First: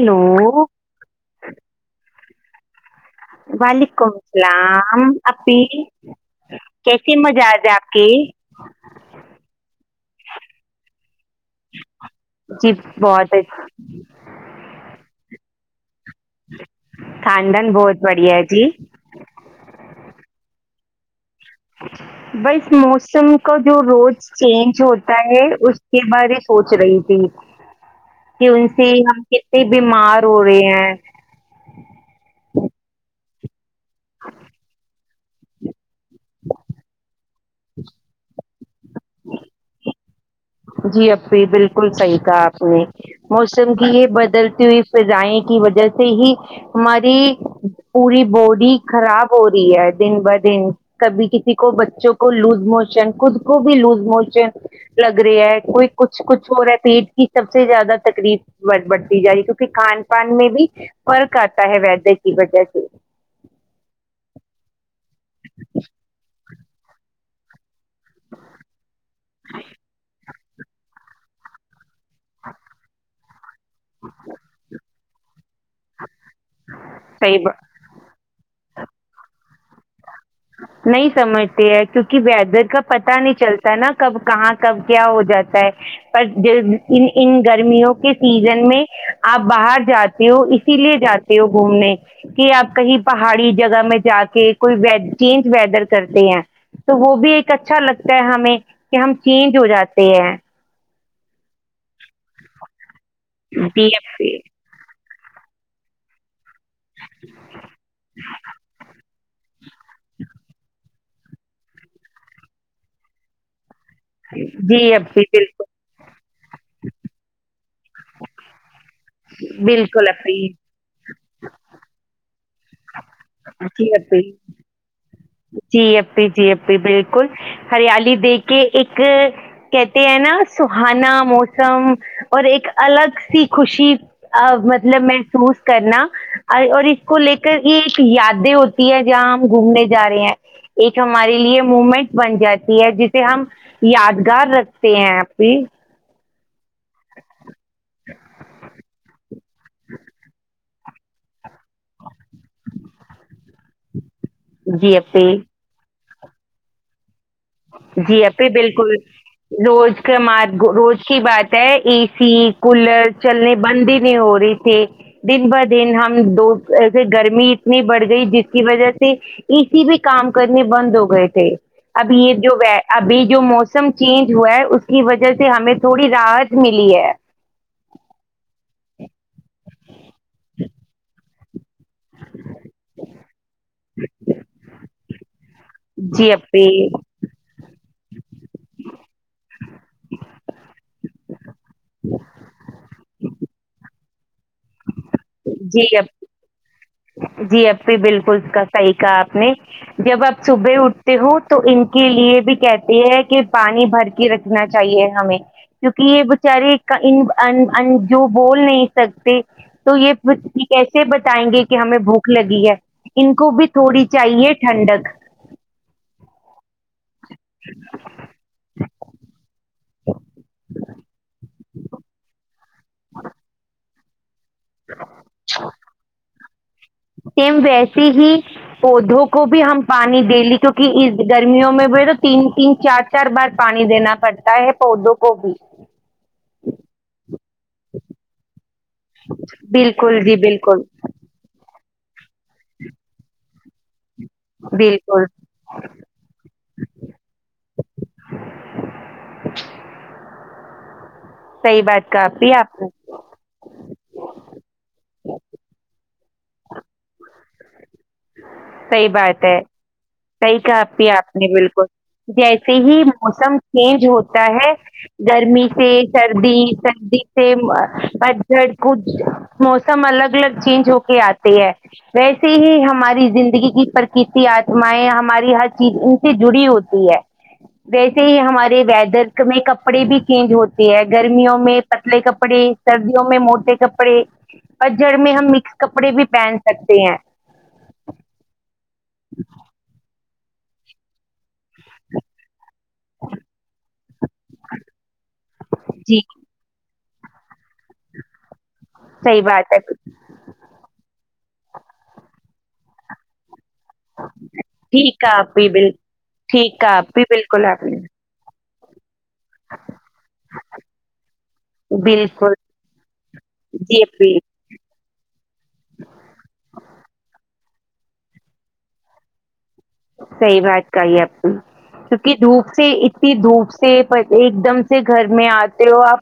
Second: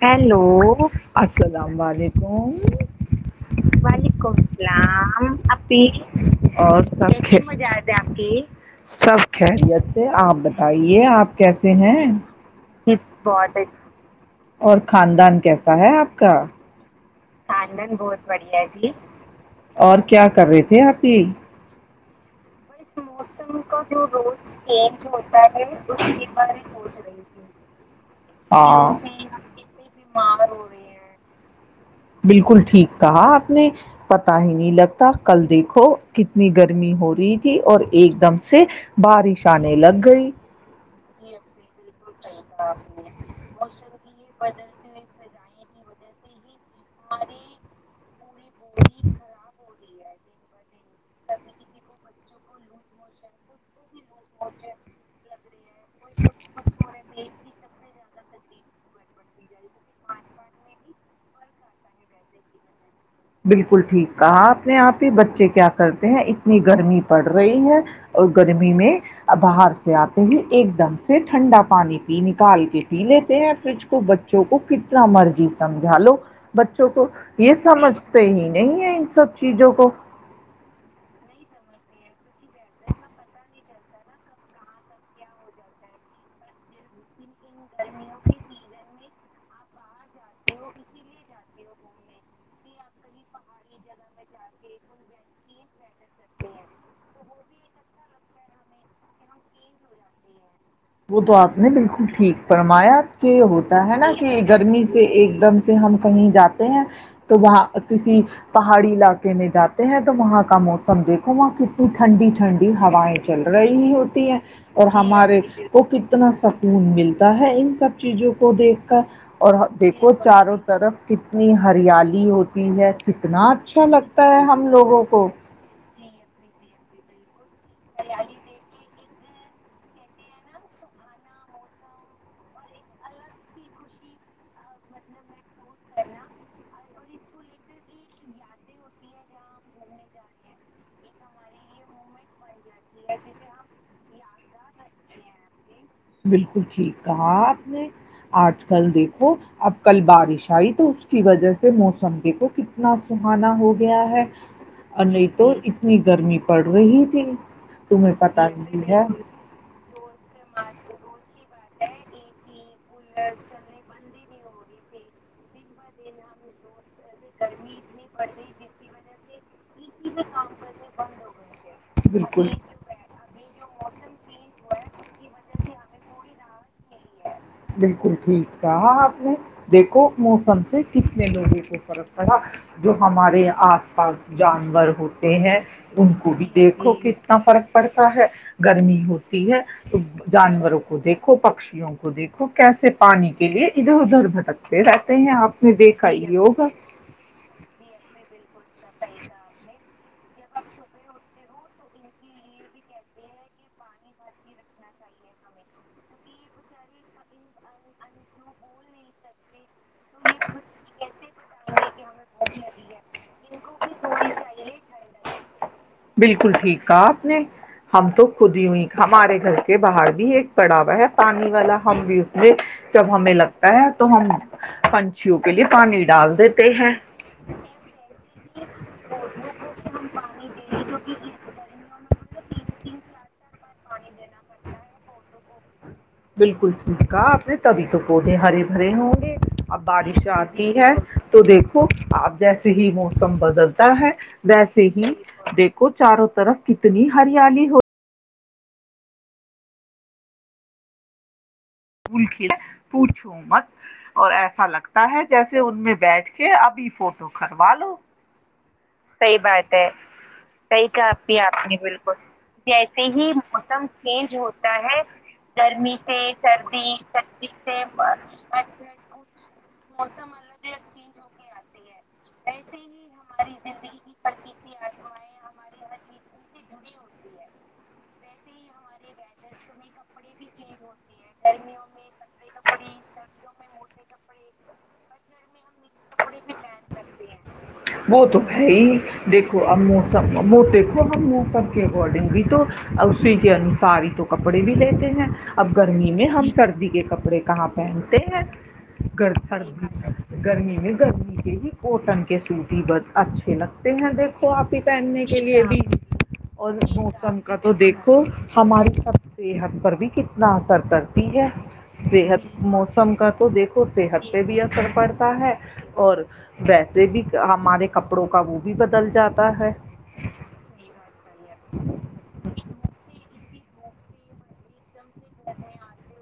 Hello السلام علیکم وعلیکم السلام سلام اپی اور کیسے سب م مزاج آپ کے سب خریت سے آپ بتائیے آپ کیسے ہیں جی بت بہت ا اچ- اور خاندان کیسا ہے آپ خاندن بہت بڑھیا ہے جی اور کیا کر رہے تھے آپ تین [unintelligible] ہ [unintelligible] بس موسم کا جو روز چینج ہوتا ہے اس کے بارے سوچ رہی تھی کہ ان سے ہاں ہم کتنے بیمار ہو رہے ہیں بالکل ٹھیک کہا آپ نے پتا ہی نہیں لگتا ت کل دیکھو کتنی گرمی ہو رہی اور ایک دم سے بارش آنے لگ گئی جی ابھی بالکل صحیح تھا آپ نے موسم کی یہ بدلتی ہوئی فضائیں کی وجہ سے ہی ہماری پوری باڈی خراب ہو رہی ہے دن ب دن کبھی کسی کو بچوں کو لوز موشن خود کو بھی لوز مچے ل رہا ہے کوئی کچھ کچھ ہو رہا ہے پیٹ کی سب سے زیادہ تکلیف بڑھتی جا رہی کیونکہ کھان پان میں بھی فرق آتا ہے ویدر کی وجہ سے بالکل ٹھیک کہا اپنے آپ ہی بچے کیا کرتے ہیں اتنی گرمی پڑ رہی ہے اور گرمی میں باہر سے آتے ہی ایک دم سے ٹھنڈا پانی پی نکال کے پی لیتے ہیں فریج کو بچوں کو ک پام مرگی سمجھا لو بچوں کو صحیح یہ سمجھ توی نہیں ہے س چج کو نہیں سمجھتے ہے کیونکہ ویدر کا پتا نہیں چلتا نا کب کہاں کب کیا ہو جاتا ہے پر ان گرمیوں کے سیزن میں آپ باہر جاتے ہو اسی لیے جاتے ہو گھومنے کہ آپ کہیں پہاڑی جگہ میں جا کے کوئی چینج ویدر کرتے ہیں تو وہ بھی ایک اچھا لگتا ہے ہمیں کہ ہم چینج ہو جاتے ہیں وہ تو آپ نہیں بالکل ٹھیک فرمایا کہ ہوتا جی ہے نا کہ اپی گرمی سے سے ایک دم سے ہم کہیں جاتے ہیں تو وہاں کسی پہاڑی علاقے نہیں جات ہیں تو وہاں کا موسم سم دیکھو وہاں کتنی ٹھنڈی ٹھنڈی ہوائیں چل رہی ہی ہوتی ہے جی اور اپی ہمارے بالکل کو کتنا سکون ملتا ہے ان سب چیزوں کو دیکھ کر اور بالکل دیکھو اپی چاروں طرف کتنی ہریالی ہو [unintelligible] [inaudible] ہے کتنا اچھا جی لگتا اپی ہم لوگوں کو جی اپی جی اپی بالکل ہریالی دیک کے ایک کہتے ہیں نا سہانا موسم اور ایک الگ سی خوشی مطلب محسوس کرنا اور اس کو لے کر یہ ایک یادیں ہوتی ہے جہاں ہم گھومنے جا رہے ہیں ایک ہمارے لیے موومنٹ بن جاتی جسے ہم یاد گھر رکھتے ہیں آپ بھی بالکل ٹھیک کہا آپ نے آج کل دیکھو اب کل بارش ھائی تو اس کی وجہ سے موسم دیکھو کتنا سہانا ہو گیا ہے جی اور اپی نہیں تو اتنی گرمی پڑ رہی تھی تمہیں جی اھی پتہ نہیں بالکل ہے روز کمار روز اچھی بات ہے اے سی کولر چلنے بند ہی نہیں ہو رہ تھی دن ب دن ہم دو ای گرمی اتنی بڑھ گئی جس کی وجہ سے اسی بھی کام کرنے بند ہو گئے تھے اب یہ بالکل ابھی جو موسم چینج ہوا ہے اس کی وجہ سے ہمیں تھوڑی راحت ملی ہے بالکل ٹھیک کہا آپ نے دیکھو موسم سے کتنے لگے فرق پڑا جو ہمارے آس پاس جانور ہوتے ہیں ان جی کو بھی اپی دیکھو کتنا فرق پڑتا ہے گرمی ہوتی ہے تو جانوروں کو دیکھو پکشیوں کو دیکھو کیسے پانی کے لیے ادھر ادھر بھٹکتے رہتے ہیں آپ نے جی دیکھا ہی ہوگا ا جی ای بالکل سی کا آپ نے جب آپ صبح اٹھتے ہو تو ان کے لیے بھی کہتے ہے کہ پانی بھر کے رکھنا چاہیے ہمیں کیونکہ یہ بیچارے جو بول نہیں سکتے تو یہ کیسے آئیں گے کہ ہمیں بھوک لگی ہے ان کو بھی تھوڑی چاہیے ٹھنڈک بالکل ٹھیک تھا آپ نے ہم تو خود ہی ہوئی ہمارے گھر کے باہر بھی ایک پڑاوا ہے پانی والا ہم بھی اس میں جب ہمیں لگتا ہے تو ہونا پنچھیوں کے لیے پانی ڈال دیتے [inaudible] سیم ویسے ہی پودوں کو بھی ہم پانی دے لی کیونکہ اس گرمیوں میں بھی تو تین تین چار چار بار پانی دینا پڑتا ہے پودوں کو بھی بالکل ٹھیک آپ نے تبھی تو پودے ہرے بھرے ہوں گے اب بالکل بارش جی آتی بالکل ہے تو دیکھ آپ جیسے ہی موسم بدلتا ہے ویسے ہی بالکل دیکھو چاروں طرف کتنی ہریالی ہو صحیح بات کہا بھول کے آپی آپ نے پوچھو مت اور ایسا لگتا ہے جیسے ان میں بیٹھ کے ابھی فوٹو [inaudible] صحیح بات ہے صحیح کہای آپ نے بالکل جیسے ہی موسم چینج ہوتا ہے گرمی سے سردی سردی سے ب کچھ موسم الگ الگ چینج ہو کے آتے ہے ویسے ہی ہمارے زندگی کی پرکرتی آتمایں ہماری ہر چیز ان سے جڑی ہوتی ہے ویسے ہی ہمارے ویدر میں کپڑے بھی چینج ہوتے ہیں گرمی میں پتلے کپڑے سردیوں میں موٹے کپڑے پجڑ میں ہم مکس کپڑے بھی پہن سکتے ہیں وہ تو ہے ہی دیکھو اب موسم وہ دیکھو اب موسم کے اکارڈنگ بھی تو اسی کے انوسار ہی تو کپڑے بھی لیتے ہیں اب گرمی جی میں کے کپڑے کہاں پہنتے ہیں گ صحیح سر بات ہے گرمی میں گرمی یہی کوٹن کے سوتی بہت اچھے لگتے ہیں دیکھو آپ ہی ٹھیک پہننے ہے کے آپ لیے بھی بال اور ٹھیک ہے آپ بھی موسم کا بالکل تو آپ نے دیکھو ہماری طر صحت پر بھی کتنا اثر کر صحت بالکل موسم کا تو دیکھو جی صحت اپی پہ بھی اثر پڑتا ہے اور ویسے بھی ہمارے کپڑوں کا وہ بھی بدل جاتا ہے صحیح بات کہی آپ نے کیونکہ دھوپ سے اتنی دھوپ سیپ ہےتے ایک دم گھر میں آتے ہو آپ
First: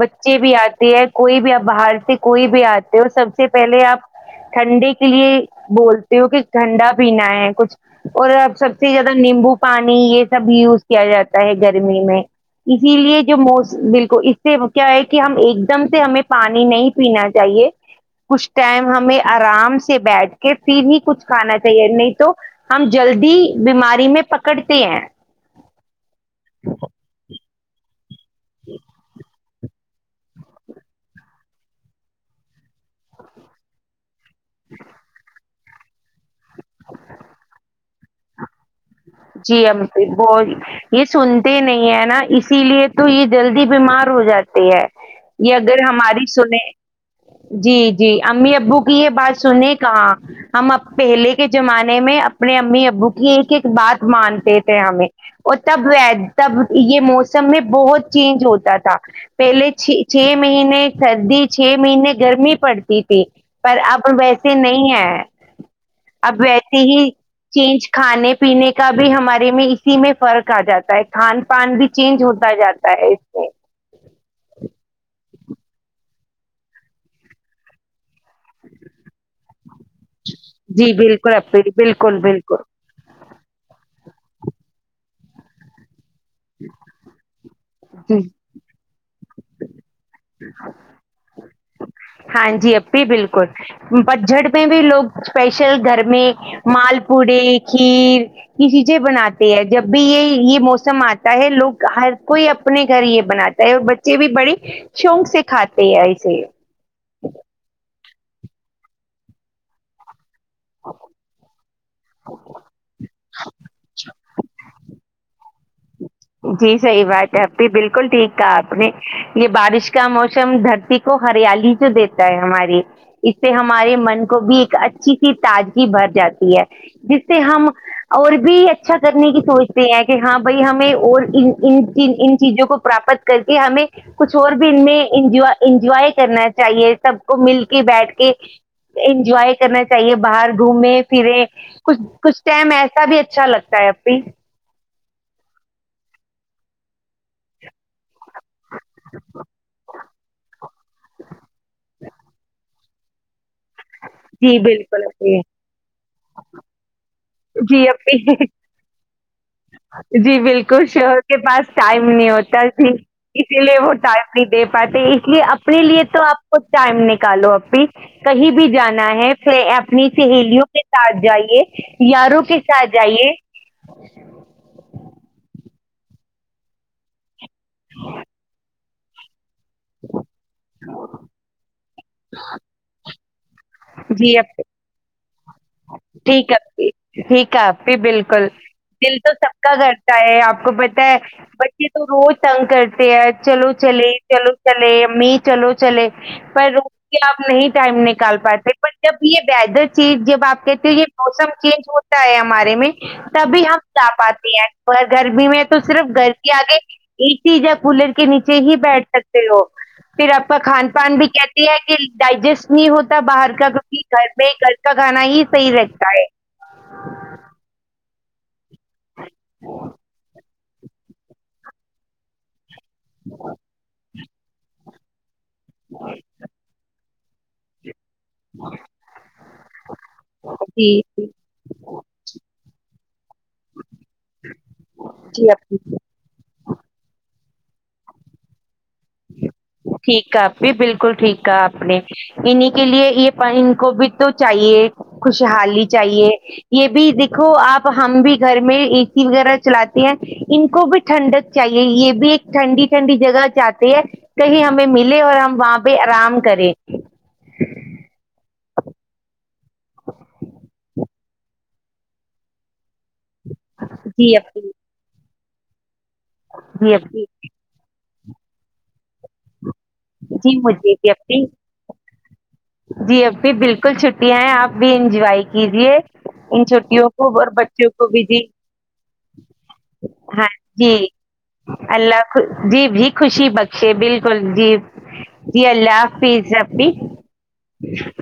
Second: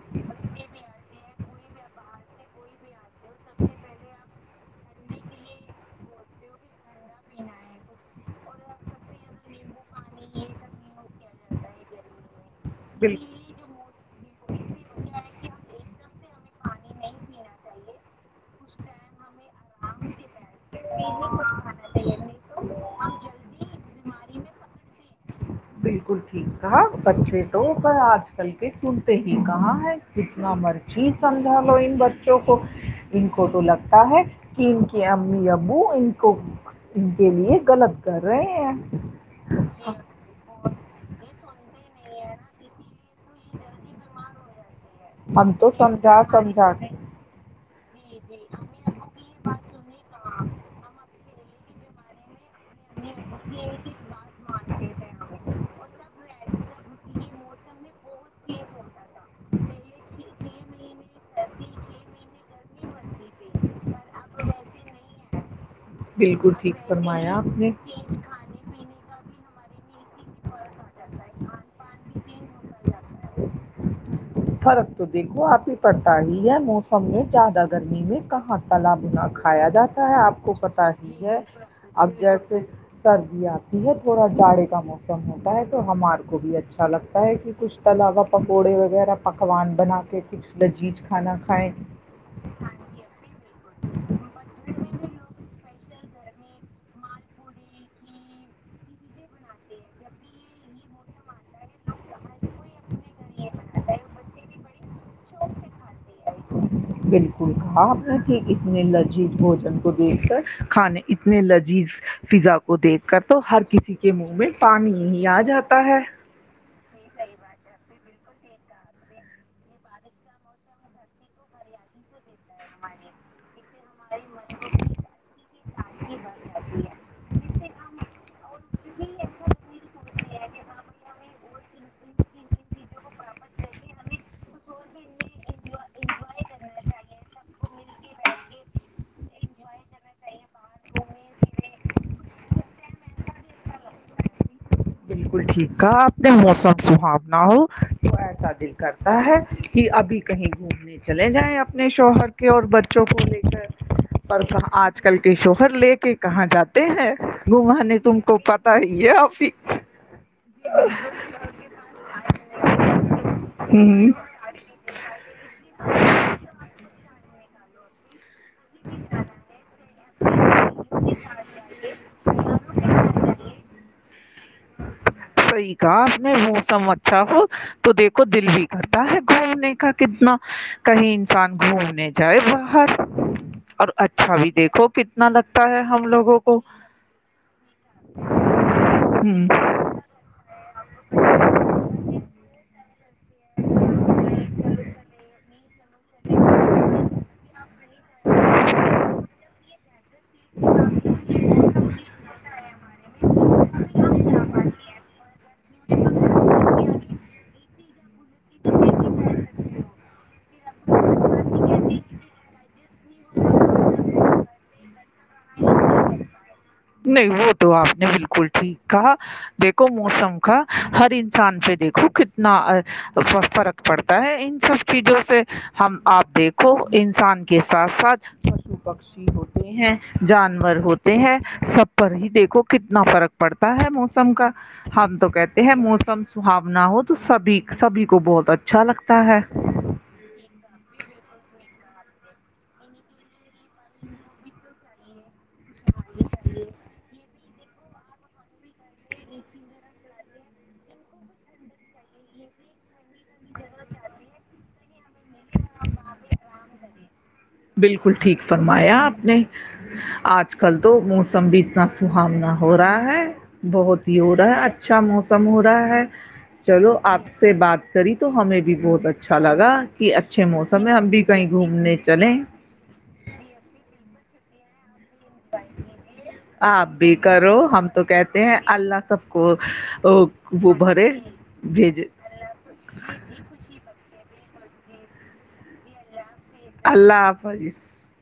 بچے بھی آتے ہیں کوئی بھی آپ باہر سے کوئی بھی آتا سب سے پہلے آپ ٹھنڈے کے لیے بولتے ہو کہ ٹھنڈا پینا ہے کچھ اور آب سب سے زیادہ نیمبو پانی یہ سب بھی یوز کیا جاتا ہوتا ہے گرمی میں اسی لیے بالکل جو موس بالکل اس سے کیا ہے کہ ہم ایک دم سے ہمیں پانی نہیں پینا چاہیے کچھ ٹائم ہمیں آرام سے بیٹھ کے پھر ہی کچھ کھانا چاہیے نہیں تو ہم جلدی بیماری میں پکڑتے ہیں بالکل ٹھیک تھا بچے تو پر آ کل کے سنتے ہی کہاں ہے کتنا مرچیز سمجھا لو ان بچوں کو ان کو تو لگتا ہے کینک ا اب ابو ان کو ان کے لیے غلط کر رہے ہیں جی امپ ب یہ سو نہیں ہے نا اسی لیے تو یہ جلدی بیمار ہو جاتے ہے ہم یہ تو اگر سمجھا ہماری سمجھا سنے جی جی امی ابو کی یہ بات سنے کہاں ہم اب پہلے کے زمانے میں ا اپنی امی ابو کی ایک کہ ایک بات تے تھے ہمیں اور تب تب یہ موسم میں بہت چینج ہوتا تھا پہلے چ چھ مہینے سردی چھ مہینے گرمی پڑتی تھی پر اب ویسے نہیں ہے اب بالکل ٹھیک ویسی ہی فرمایا آپ نے چینج کھانے پینے بھی ہمارے میں اسی میں فرق کہا جاتا ہے کھان پان بھی چینج ہوتا جاتا ہے اس میں فرق تو دیکھو آپ ہی پڑتا ہی ہے موسم میں زیادہ گرمی میں کہاں تالاب نہ کھایا جاتا ہے آپ کو پتا جی ہی بالکل ہے اپی اب بالکل بالکل جسے سردیا آتی یہ تھوڑا جاڑے کا موسم ہوتا ہے تو ہمار کو بھی اچھا لگتا ہے کہ کچھ تو جی علاوہ پکوڑے وغیرہ پکوان بنا کہ کچھ لذیذ کھانا کھائیں ہاں جی اب بھی بالکل پجھٹ میں بھی لوگ اسپیشل گھر میں مال پوڑے کھیر یہ چیزیں بناتے ہیں جب بھی یہ یہ موسم آتا ہے لوگ ہر کوئی اپنے گھر یہ بناتا ہے اور بچے بھی بڑے شوق سے کھاتے ہیں اسے بالکل ہاں یک اتنے لذیذ بوجن کو دیکھ کر کھانے اتنے لذیذ فضا کو دیکھ کر تو ہر کسی کے منہ میں پانی ہی آ جاتا ہے جی صحیح بات ہے اب بھی بالکل ٹھیک آپ نے یہ بارش کا موسم دھرتی کو ہریالی جو دیتا ہماری اس سے ہمارے من کو بھی ایک اچھی سی تازگی بھر جاتی ہے جس سے ہم اور بھی اچھا کرنے کی سوچتے ہیں کہ ہاں بھائی ہمیں اور ان چیزوں کو پراپت کر کے ہمیں کچھ اور بھی ان انجوائے کرنا چاہیے سب کو مل کے بیٹھ کے انجوائے کرنا چاہیے باہر گھومے پھرے کچھ کچھ ٹائم ایسا بھی اچھا لگتا ہے اب بھی بالکل ٹھیک ہے اپنے موسم سحاو نہ ہو تو ایسا دل کرتا ہے کہ ابھی کہیں گھومنے چلے جائیں آپ اپنے شوہر کی اور بد جو کو لے کر پر جی کہاں آج بالکل کل کے اپی شوہر لے کے کہاں جاتے ہیں گگ جی نے اپی تم کو پت ہی ہے کافی جی بالکل شوہر کے پاس ٹائم منی ہو ل اسی لیے وہ ہوں ٹائم نہیں دے پاتی اپنے لیے تو آپ کو ٹائم نکالو اپھی کہیں بھی جانا ہے پ اپنی سہیلیوں کے ساتھ جائی یاروں کی شاید جائیے یکا میں موسم اچھا ہو تو دیکھو دل بھی کرتا ہے گھومنے کا کتنا کہیں انسان گھوم جائے باہر [unintelligible] اور اچھا جی بھی اپی۔ دیکھو کہ نلک ٹھیک ہے ٹھیک ہے ای بالکل دل تو ہوں سب کا گھر آپ کو پتا ہے بچے تو روز تنگ کرتے پ چلو چلے چلو چلے می چلو چلے پر اس کے آپ نہیں ٹائم نکال پاتے پر جب یہ بیدر چیز جب آپ کے موسم چینج ہوتا ہے ہمارے میں تبھی ہم جا پاتتے ہیں گ گھر میں میں تو صرف گھر کے آگے سی ا کولر کے نیچے ہی بیٹھ سکتے ہو پھر آپ کا کھان پان بھی کیا کہ ڈائجسٹ نہیں ہوتا باہر کا کیکہ گھر میں گ کا گانا ہے پ رکھا ہے [unintelligible] نہیں وہ تو آپ نے ب کلٹھی [unintelligible] کہ دیکھو موسم کا ہر انسان سے دیکھو کتنا فرق پڑتا ہے ان س چیزوں سے ہم آپ دیکھو ان انسان کے ساتھ ساتھ پشو پکشی ہوتے ہیں جانور جی ہوتے جی ہیں سب پر ہی دیکھو کتنا فرق پڑتا ہے موسم کا ہم تو جی کہتے ہیں اپی موسم سہاونا ہو تو سبھی سبھی کو بہت اچھا لگتا ہے ٹھیک ہے اھی بالکل ٹھیک ہے انیں کے لیے یہ پر ان کو بھی تو چاہیے خوشحالی چاہیے یہ بھی دیکھو آپ ہم بھی گھر میں اے سی وغیرہ چلاتے ہیں ان کو بھی ٹھنڈک چاہیے یہ بھی ایک ٹھنڈی ٹھنڈی جگہ جات کہیں ہمیں ملے اور ہم وہاں پہ آرام کریں بالکل ٹھیک فرمایا آپ نے آج کل تو موسم بھی اتنا سہونا ہو رہا ہے بہت ہی ہو جی رہا ہے اپی اچھا موسم سمہرا ہے [unintelligible] جی چلو اپی آپ سے بات کری تو ہمیں بھی بہت اچھا لگا کہ اچھے جی موسم ہے مجھے ہم بھی اپی کہیں گھومنے چلیں جی اآپی بالکل چھٹیاں ہیں آپ بھی انجوائے کیجیے ان آپ چھوٹیوں بھی کو اور کرو ہم بچوں تو کو بھی جی کہتے ہیں اللہ سب کو ہاں وہ جی بھرے بھیجے اللہ خ جی بھی خوشی بخشے بالکل جی جی ال ال اللہ حافظظ [unintelligible]